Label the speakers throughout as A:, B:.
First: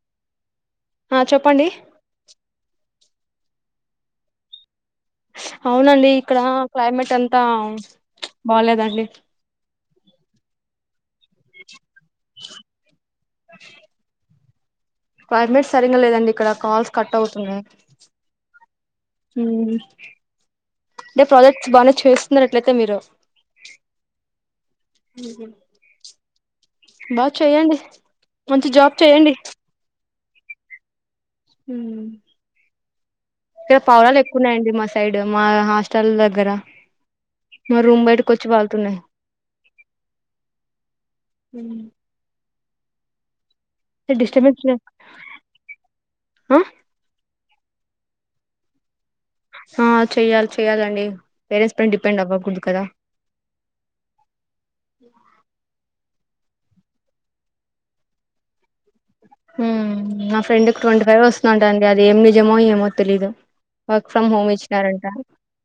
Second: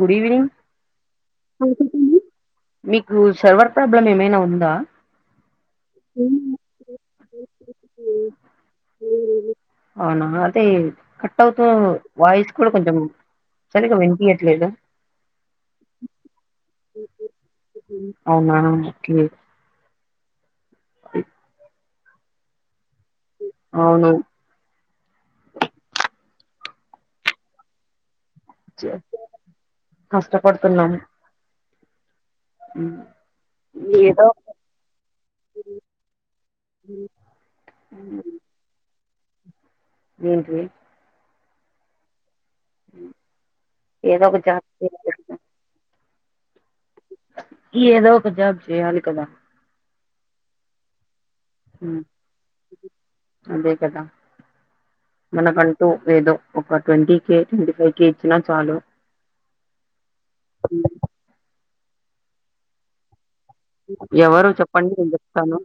A: Good evening.
B: ఆ చెప్పండి
A: మీ ఉ సర్వర్ ప్రాబ్లం ఏమైనా ఉందా.
B: అవునండి. ఇక్కడ క్లైమేట్ అంతా బాలేదండి.
A: కట్టవుతు వాయిస్ కూడా కొంచెం సరిగా వినిపియ లేదా
B: క్లైమేట్ సరింగ్గా లేదండి ఇక్కడ. కాల్స్ కట్ అవుతున్నాయి.
A: అవునా ఓకే
B: రేపు ప్రాజెక్ట్స్ బానే చేస్తున్నారు అట్లయితే మీరు.
A: అవును
B: బా చెయ్యండి. మంచి జాబ్ చేయండి.
A: కష్టపడుతున్నాం
B: హు ఇక్కడ పావురాలు
A: ఏదో
B: ఎక్కువన్నాయండి మా సైడ్. మా హాస్టల్ దగ్గర. మా రూమ్ బయటకు వచ్చి వాల్తున్నాయి.
A: ఏంటిది.
B: ఉ
A: [inaudible]
B: అంటే
A: ఏదో ఒక
B: డిస్టర్బెన్స్
A: జాబ్ చేయాలి కదా.
B: ఆ
A: ఏదో ఒక జాబ్ చేయాలి కదా.
B: ఆ చెయ్యాలి, చెయ్యాలండి. పేరెంట్స్ పైన డిపెండ్ అవ్వకూడదు కదా
A: అదే కదా మనకంటూ ఏదో. ఒక twenty K, twenty five K ఇచ్చినా చాలు.
B: ఉ నా ఫ్రెండ్కి ట్వంటీ ఫైవ్ వస్తున్నాయంట అది ఏం నిజమో ఏమో తేలియదు. వర్క్ ఫ్రమ్
A: ఎవరు
B: హోమ్
A: చెప్పండి
B: ఇచ్చినారంట.
A: నేను చెప్తాను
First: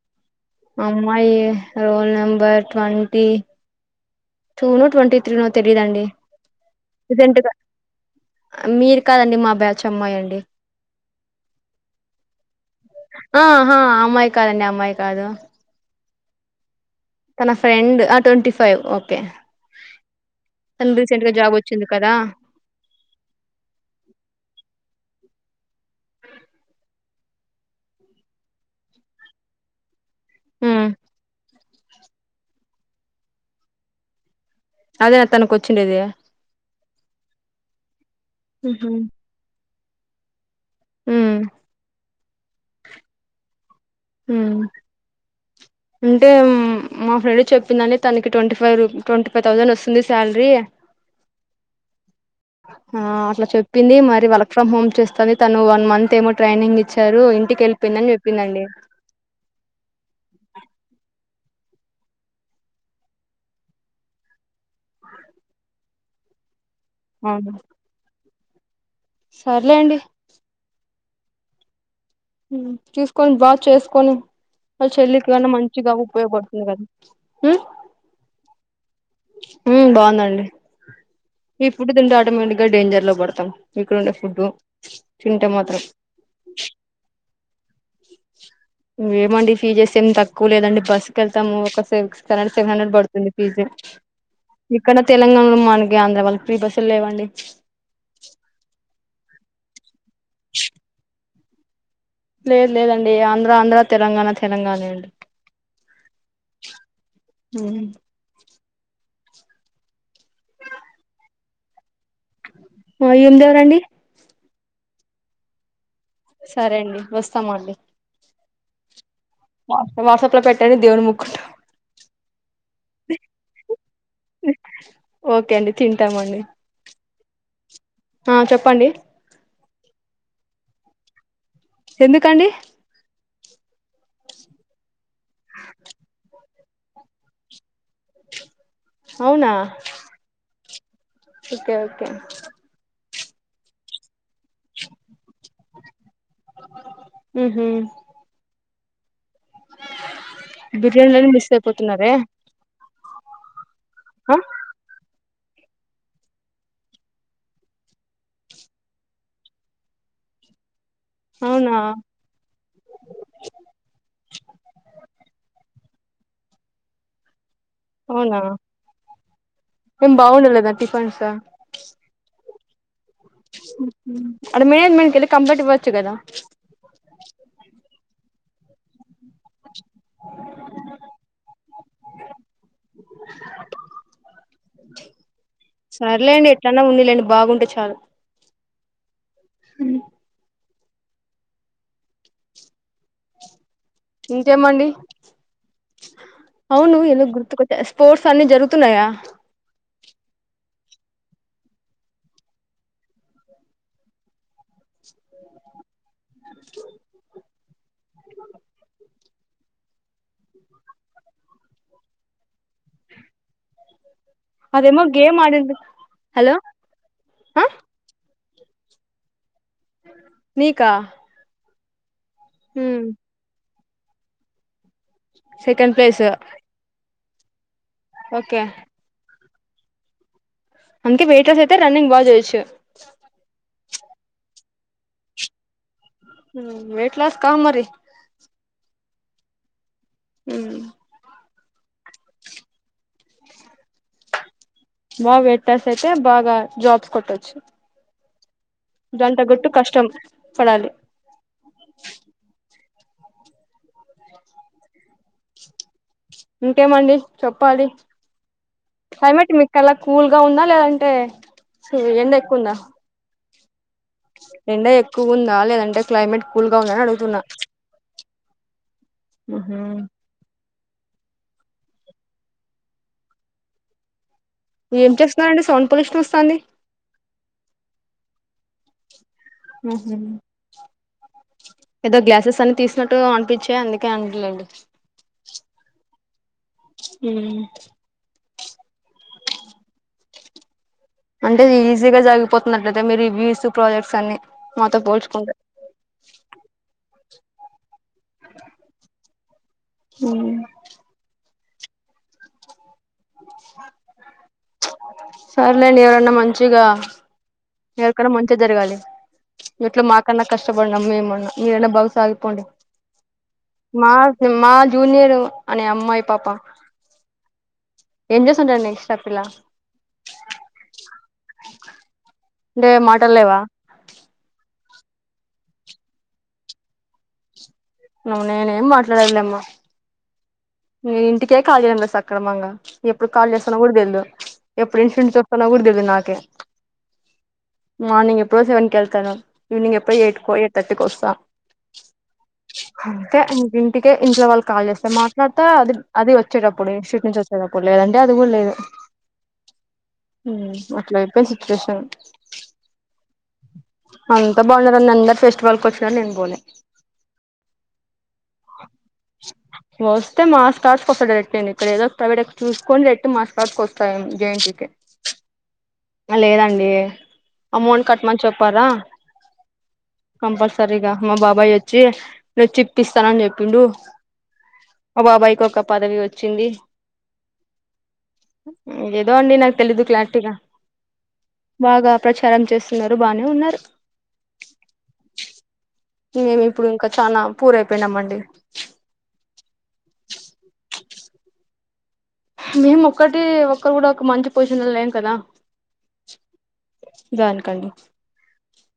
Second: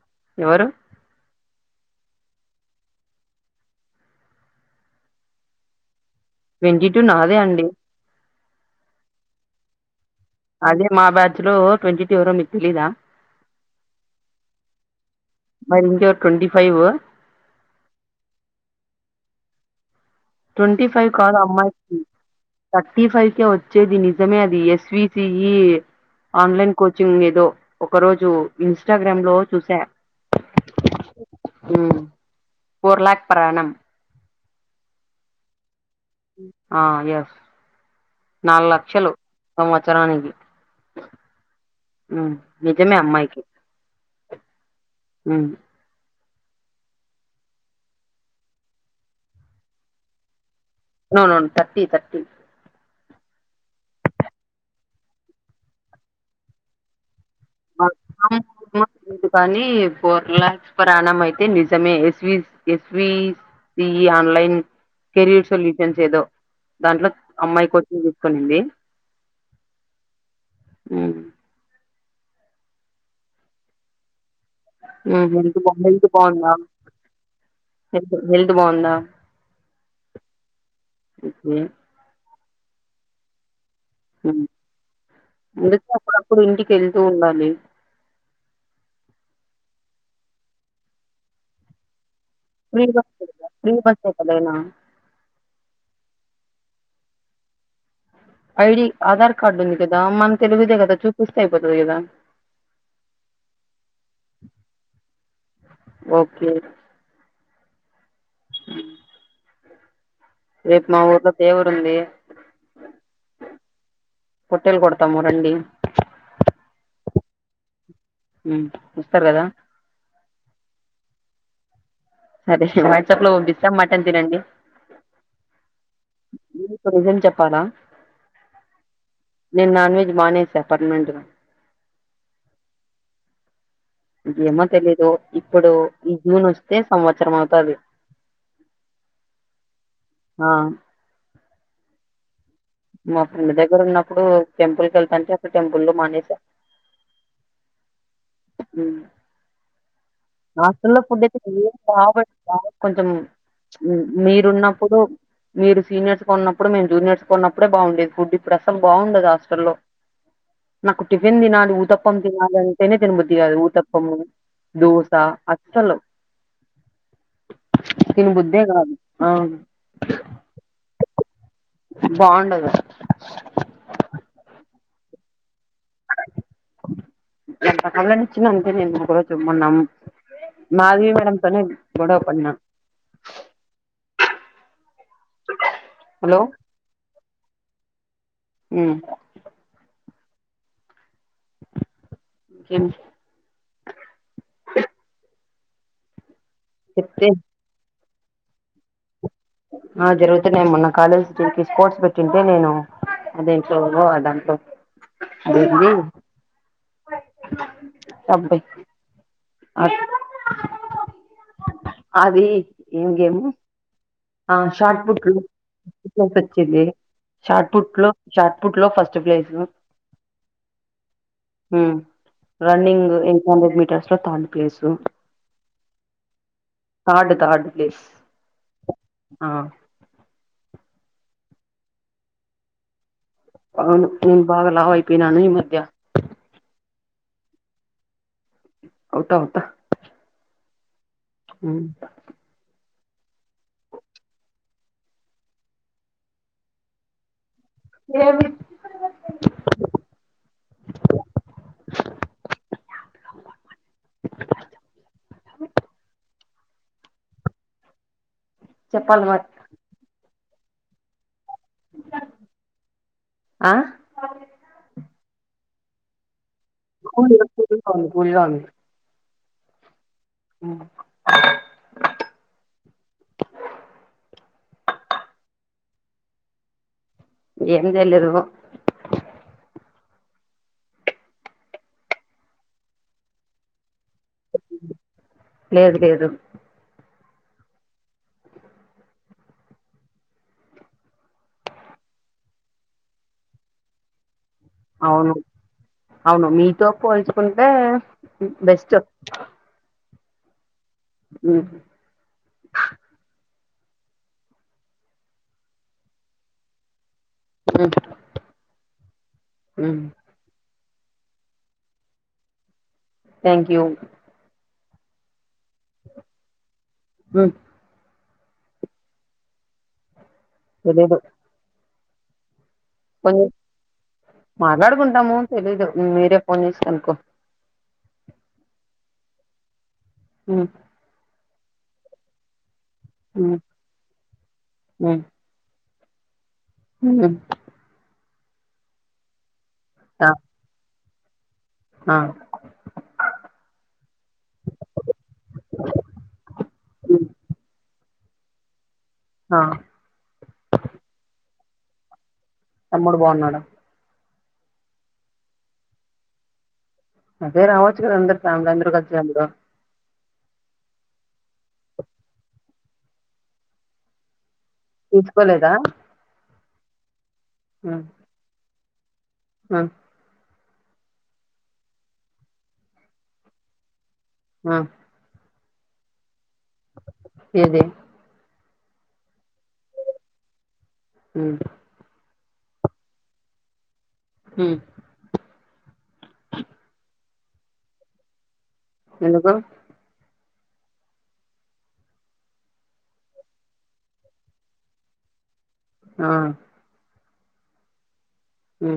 A: ఎవరు
B: అమ్మాయి role number twenty two no twenty three no తెలిదండి.
A: ట్వంటీ టూ నాదే
B: రీసెంట్గా.
A: అండి
B: మీరు కాదండి. మా బ్యా చెమ్మ యన్
A: అదే మా బ్యాచ్ లో ట్వంటీ టు ఎవరో మీకు తెలీదా.
B: ఆహా అమ్మాయి కాదండి అమ్మాయి కాదు
A: మరి ఇంకే ట్వంటీ ఫైవ్
B: తన ఫ్రెండ్, ఆ ట్వంటీ ఫైవ్. ఓకే
A: ట్వంటీ
B: తను
A: ఫైవ్
B: రీసెంట్ గా
A: కాదు
B: జాబ్ వచ్చింది
A: అమ్మాయికి.
B: కదా
A: థర్టీ ఫైవ్ కె వచ్చేది. నిజమే అది ఎస్వి ఈ ఈ ఆన్లైన్ కోచింగ్ ఏదో ఒక రోజు ఇన్స్టాగ్రామ్ లో చూసా.
B: మ్మ్
A: మ్మ్ ఫర్ లాక్ పర్ ఆనం
B: అదే నా తనకి వచ్చి
A: ఆ ఎస్ నాలుగు
B: ఉహు
A: లక్షలు సం వత్సరానికి
B: ఉమ్
A: మ్మ్ నిజమే అమ్మాయికి
B: మ్మ్ అంటే మా ఫ్రెండ్ చెప్పిందంని తనకి twenty five twenty five thousand వస్తుంది శాలరీ
A: ఔన్ థర్టీ థర్టీ
B: ఆ అట్ల చెప్పింది. మరి వర్క్ ఫ్రమ్ హోమ్ చేస్తది తను వన్ మంత్ ఏమో ట్రైనింగ్ ఇచ్చారు ఇంటికి వెళ్ళిపోయిందని చెప్పిందండి
A: లేదు కానీ ఫోర్ లాక్స్ పర్ ఆనం అయి నిజమే S V S V C E online career solutions ఏదో దాంట్లో అమ్మాయికి వచ్చి కొనింది
B: సర్లే అండి
A: మ్మ్
B: చూసుకొని బాగా చేసుకొని వాళ్ళ
A: హ
B: చెల్లికి
A: బ
B: కన్నా మంచిగా
A: హెత్ బాగుందా
B: ఉపయోగపడుతుంది కదా
A: హెల్త్ బాగుందా
B: మ్మ్ బాగుందండి
A: ఓకే
B: ఇపుడు తింట ఆటోమేట్ గా డేంజర్ లో పడ్తాం ఇక్కడ ఉండే ఫుడ్
A: హ్మ్.
B: తింటే మాత్రం
A: అందుకే అప్పుడప్పుడు ఇంటికి వెళ్తూ ఉండాలి
B: మ్మ్ ఏమండి ఫీజెస్ ఏమి తక్కువ లేదండి బస్సుకి వెళ్తాము ఒకసే seven seven
A: three
B: hundred
A: bus
B: పడుతుంది ఫీజ్
A: ఫ్రీ బస్సే కదైనా
B: ఇక్కడ తెలంగాణలో మనకి అంత ఇంక వాళ్ళకి ఫ్రీ బస్సులు లేవండి
A: ఐ డి ఆధార్ కార్డు ఎందుక [unintelligible] ఊర్కే అయిపోతది కదా
B: లేదు లేదండి ఆంధ్ర ఆంధ్ర తెలంగాణ తెలంగాణే అండి
A: ఓకే
B: మ్మ్
A: మ్మ్ రేపు మా ఊరికి ఒక దేవర ఉంది
B: ఏమి దేవరండి
A: పొట్టేలు కొడతాము మురండి
B: సరే అండి వస్తాము అండి
A: మ్మ్
B: వ వాట్సప్లా పెట్ట తని దేవుడును ముక్కుంట
A: సరే వాట్సాప్ లో పంపిస్తా మటన్ తినండి
B: ఓకే అండి తింటామండి
A: రీజన్ చెప్పాలా
B: ఆ చెప్పండి
A: నిన్న న్ వెజ్ మానేసా పర్నెంట్ లో
B: ఎందుకండి
A: గమ తెలిదు ఇప్పుడు ఈ జూన్ వస్తు ఎ సంవత్సరం అవుతది
B: అవునా
A: ఆ
B: ఓకే ఓకే
A: మా ఫెండ్ దగ్గర ఉన్నప్పుడు టెంపుల్ కెళ్తాంటే అక్కడ టెంపుల్ లో మానేస
B: ఊహు
A: హుమ్ హాస్టల్ లో ఫుడ్తే
B: బిర్యానీలని మిస్
A: ఎట్టున్నది
B: అయిపోతున్నారే
A: బాగుందా కొంచం మీరు
B: ఆ
A: మీరున్నప్పుడు మీరు సీనియర్స్ ఉన్నప్పుడు మేము జూనియర్స్గ ఉన్నప్పుడే బాగుండేది ఫుడ్ ఇప్పుడు అసల్ బాగుండదు హాస్టల్లో నాకు టిఫిన్ తినాలి
B: అవునా
A: ఊతప్పం తినాల అంటే నె తినబుద్ది కాదు ఉత్తప్పం దో అస్సలు
B: అవునా
A: తినబుద్దే కాదు ఆ
B: ఏం బాగుండలేదా టిఫెన్స్
A: బావుండదు
B: అడ మేడ్ మీద కెళ్ళి కంపర్ట్ ఇవ ఇవచ్చు కదా
A: ఇచ్చిన నేను అంత కూడా చు మున్నాం మాధవి మేడం తోని గోడవ పడిం
B: సర్లేండి ఎట్లన్నా ఉండలేండి బాగుంటే చాలు
A: ఉమ్ ఎమ్
B: ఇంకేమ్ అండి అవును ఎలా
A: చెప్తే
B: గుర్తుకొట్టేస్తే స్పోర్ట్స్ అన్ని జరుగుతున్నాయ
A: ఆ జరుగుతున్నా మొన్న కాలేజ్ స్పోర్ట్స్ పెట్టింటే నేను అ దెంట్లో దాంట్లో అదేంది సబ్బై అ ఆది ఏం గేము ఆ షార్ట్
B: అదేమో
A: పుట్లు
B: గేమ్ ఆడింది హలో
A: వచ్చదిది
B: ఆ
A: షార్ట్ పుట్లు షార్ట్పుుట్ లో ఫస్ట్ ప్లేస్ లో
B: నీకా
A: మ్
B: ఉమ్
A: running eight hundred meter so third place
B: second place
A: third third place
B: okay
A: ఆ
B: అందుకే వేటర్స్ ఐతే రన్నింగ్ బాల్ చేయచు
A: అవును నేను బాగా లావు అయిపోయినాను ఈమధ్య
B: మ్ వైట్ లాస్ కా మరి
A: అవుతా అవుతా
B: మ్
A: మ్
B: బాగా వెటర్స్ అయితే బాగా జాబ్స్ కొట్టొచ్చు
A: ఏమి
B: జంట గట్టు కష్టం పడాలి ఇంకేమండి చెప్పాలి
A: చెప్పాలి మరి
B: క్లైమేట్ మీక్కలా కూల్ గా ఉందా లే అంటే సే ఎండ ఎక్కువుందా
A: ఆ
B: ఎండ ఎక్ కువుంద లేదంటే క్లైమేట్ కూల్ గా ఉందని అడుగుతున్నా
A: [inaudible]
B: మ్ హు ఏం చేస్తున్నారండి సౌండ్ పొల్యూషన్ వస్తానది
A: ఏం తెలిదు
B: ఉ మ్ ఏదో గ్లాసెస్ అన్ని తీసినట్టు అనిపించా అందుక్ క్యాండి లెండి
A: లేదు లేదు
B: మ్ అంటే ఈజీగా జరిగిపోతున్నట్లయితే మీరు వ్యూస్ ప్రాజెక్ట్స్ అన్ని మాతో
A: అవును
B: పోల్చుకుంటే
A: అవును మీతో పోల్చి కుంటే మ్మ్ బెస్ట్
B: హ్మ్
A: హ్మ్
B: సర్లేండి ఎవరైనా మంచిగా ఎవరికన్నా మంచి జరగాలి ఎట్లో మాకన్నా కష్ ష్ట పడ్డం మేమన్న మీరన్న బాగుసాగిపోండి
A: థ్యాంక్ యూ
B: మాసు మాల్ జూనియరు అని అమ్మాయి పాప ఎంజ సుంటారు నెక్స్ట్ ఆ పిల్ల
A: తెలీదు
B: అంటే మాటల్లేవా
A: కుంటాము తెలీదు మీరే ఫోన్ చేసి కనుకో
B: నమ నేనే ఏం మాట్లాడలమ్ మా
A: మ్మ్
B: నేను ఇంటికే కాల్ చేయన్ రా సక్రమంగా ఎప్పుడు కాల్ చేస్తున్నా కూడా తెల్దు ఎప్పుడు ఇన్సిడెంట్ వస్తున్నా కూడా తెల్దు విన్నాకే
A: మ్మ్
B: రాం నీ ఎప్పుడో సెవన్ కెళ్తను ఈవినింగ్ ఎప్పు ఎయిట్ కో ఎట్ ర్టీకి వస్ స అంటే ఇ ఇంటికే ఇంట్లో వాళ్ళు కాల్ చేస్తే మాక్ తర్వాత అది అది వచ్చేటప్పుడు ఇన్ స్షూట్ నుంచి వచ్చేటప్పుడు లేదండి అది కూడా లేదు
A: ఆ ఆ
B: మ్మ్ అట్లా చెప్పేసి కృషన్
A: తమ్ముడు బాగున్నాడా
B: అంత బాగున్నారు అన్న అందరు ఫెస్టివల్కి వచ్చినారు నేను పోలే
A: అదే రావచ్చు కదా అందరు ఫ్యామిలీ అందరు కలిసినబ్బుడు
B: వస్తే మా స్టార్స్కి వస్తా రెట్ం ఇక్కడ ఏదో ఒక ప్రైవేట్ చూసుకుని రెట్ మా స్టార్స్ వస్తా జె ఎన్ టి యు ఒకే
A: తీసుకోలేదా
B: ఆ లేదండి ఏ
A: ఉమ్
B: అమౌంట్ కట్ మన్ చప్పారా
A: ఉమ్
B: కంపల్సరీగా మా బాబాయ్ వచ్చి నేనుచ్చిప్పిస్తానని చెప్పిండు
A: ఉమ్
B: అ మా బాబాయ్ కప్ క పదవి వచ్
A: ఏది
B: మ్మ్ ఏ దో అండి నాకు తెలిదు క్లారిటీగా
A: ఉమ్
B: బాగా ప్రచారం చేస్తున్నారు బానే ఉన్నారు
A: మ్మ్
B: మేమి ఇప్పుడు ఇంకా చానా పూర్ అయిపోయినామండీ.
A: ఎందుకు?
B: మేమ్ ఒక్కటీ ఒకరు గూడా ఒక మంచి పొజీషన్ లో లేం కదా.
A: ఆ
B: దాన్కండి.
A: హ్మ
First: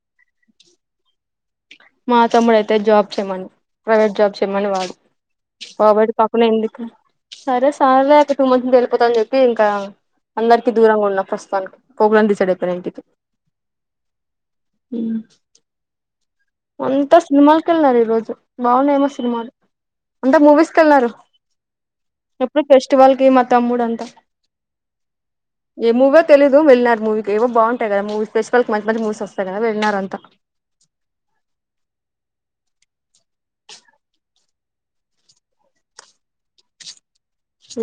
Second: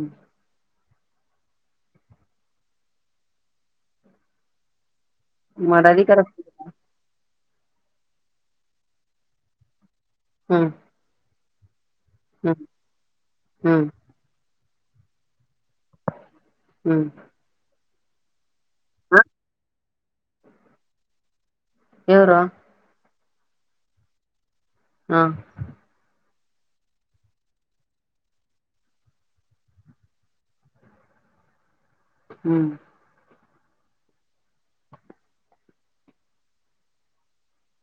B: మా తమ్ముడు అయితే జాబ్ చెయమను. ప్రైవేట్ జాబ్ చెయమని వాడు.
A: మరి అది
B: కాబట్టి
A: కరెక్ట్
B: పక్కన ఎందుకు. సరే సార్లే అ ఒక టూ మంత్ ఉండి వెళ్ళిపోతా అని చెప్పి ఇంకా.
A: ఉమ్
B: అందరికి దూరంగా ఉన్న పరిస్థి. [unintelligible] పోకూడదని డిసైడ్
A: ఉమ్
B: అయిపోనా ఇంటికి.
A: ఉమ్
B: అ
A: ఉమ్
B: అంతా సినిమాలకు కెళ్లారు ఈళ్ రోజు బాగున్నాయేమో
A: ఆ
B: సినిమాలు. అంతా మూవీస్ కెళ్లారు.
A: ఎవరు
B: ఎప్పుడు ఫెస్టివల్. కీ మా తమ్ముడు అంటా.
A: ఆ
B: తెలీదు వెళ్లారు మూవీకి ఏవో బాగుంటాయి గదా మూవీస్ ఫెస్టివల్ కి మంచి మంచి మూవీస్ వస్తాయి కదా వెళ్ళినారు అంతా.
A: హ్మ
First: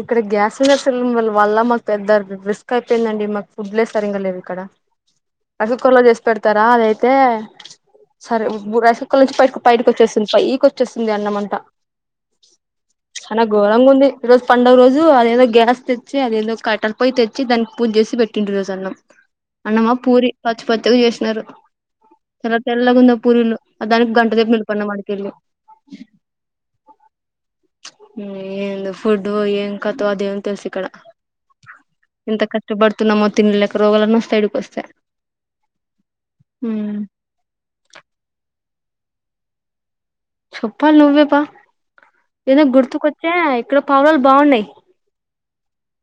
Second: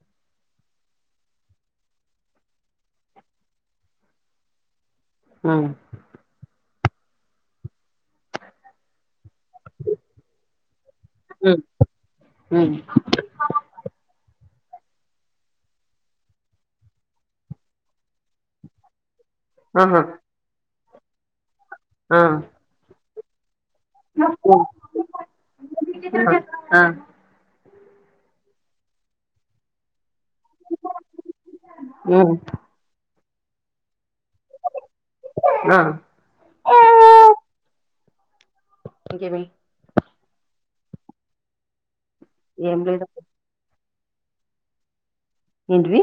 B: ఇక్కడ గ్యాస్ సిలిండర్స్ వల్ల వాళ్ళ మాక్ పెద్ద రిస్క్ అయిపోయిందండి. మాకు ఫుడ్లే సరింగా లేవు ఇక్కడా.
A: ఉమ్
B: రస కొల్ల చేస్ పెడతరా అదైయిత్ తే సరే బూ రసక్ పొక్కల నుంచి పైటకి బైటకు వచ్చేస్తుంది పైకి వచ్చేస్తుంది అన్నమంట.
A: ఉమ్ ఉమ్
B: చానా ఘోరంగ ఉంది. రోజు పండగ రోజూ అదేదో గ్యాస్ తెచ్చి. అదేందో కట్టల పొయ్యి తెచ్చి దానికి పూజ చేసి పెట్టిండు ఈ రోజు అన్నం. అన్నమా
A: ఆహా
B: పూరి పచ్ పచ్చడి చేసినారు.
A: ఆ
B: చాల తెల్లగుంది ఆప్ పురీలు అ దానికి గంటసేపు
A: ఉమ్
B: నిలుపడినాము ఆడికెళ్ళి.
A: ఆ ఆ,
B: నీ ఎందుకు ఫుడ్ వోయి ఏం కత్ ఆ దేవున్కి తెల్సు ఇక్కడా.
A: ఉమ్
B: ఎంత కష్టపడుతున్నామొ. తిండి లేక రోగాలన్నం. తడిపి వస్తే
A: ఆ
B: హ్మ్
A: ఇంకే మీ
B: చెప్పాలి నువ్వేపా ఏదో
A: ఏం లేదు
B: గుర్తుకొచ్చే ఇక్కడొ పావురాలు బావున్నాయి
A: ఏంటిది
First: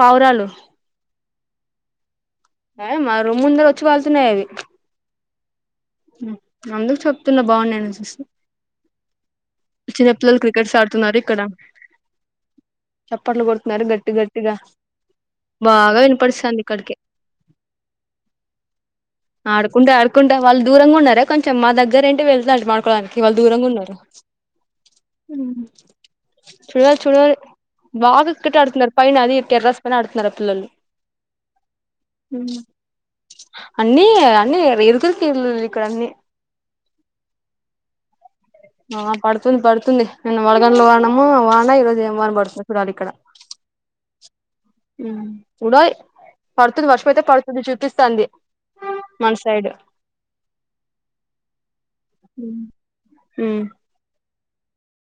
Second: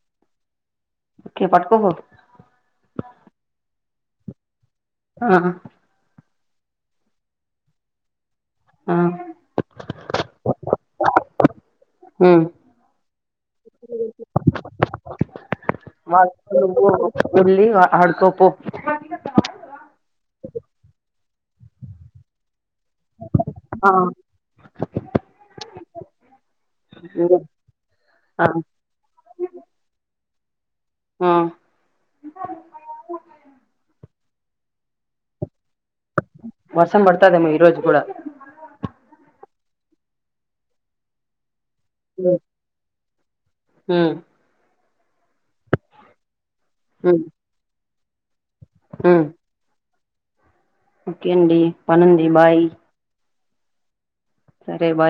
B: పావురాలు
A: ఒకే పట్టుకోకు
B: అ మా రూమ్ ముందర వచ్చి వాలుతున్నాయి అవి
A: ఆ
B: అందుకు చెప్తున్నా బాగున్నాయనేసేసి
A: ఆ
B: చిన్నపిల్లలు క్రికెట్స్ ఆడుతున్నారు ఇక్కడ,
A: ఉమ్
B: చప్పట్లు కొడుతున్నారు గట్టి గట్టిగా, బాగా వినపడుస్థాంది ఇక్కడికి
A: అడుకోపో
B: ఆడుకుంటే ఆడుకుంటా వాళ్ళు దూరంగా ఉన్నార కొంచెం మా దగ్గర ఏంటి వెళ్తాడు మాకు క్కడానికి వాళ్ళు దూరంగా ఉన్నారు
A: ఆ
B: చుడారు చుడరు బాబు
A: ఆ
B: ఒకటే అడుతున్నారు, పైన అది టేర్రస్ పైన అడుతున్నారు లలు
A: ఆ
B: అన్ని అన్ని విల్ చూసి విల్
A: వర్షం పడుతదేమో ఈ రోజు కూడా
B: ఆ పడుతుంది పడుతుంది నేను వడగంలు వానము వా మల్ల ఈరోజ ఏమ వాన బడుతుందో చూడాలా ఇక్కడ
A: మ్
B: మ్ చూడాలి పడుతుంది వషం అయితే పడుతుంది చూపి సంధి మన సైడు
A: ఓకే అండి పనుంది బాయ్
B: హ్మ్
A: సరే బాయ్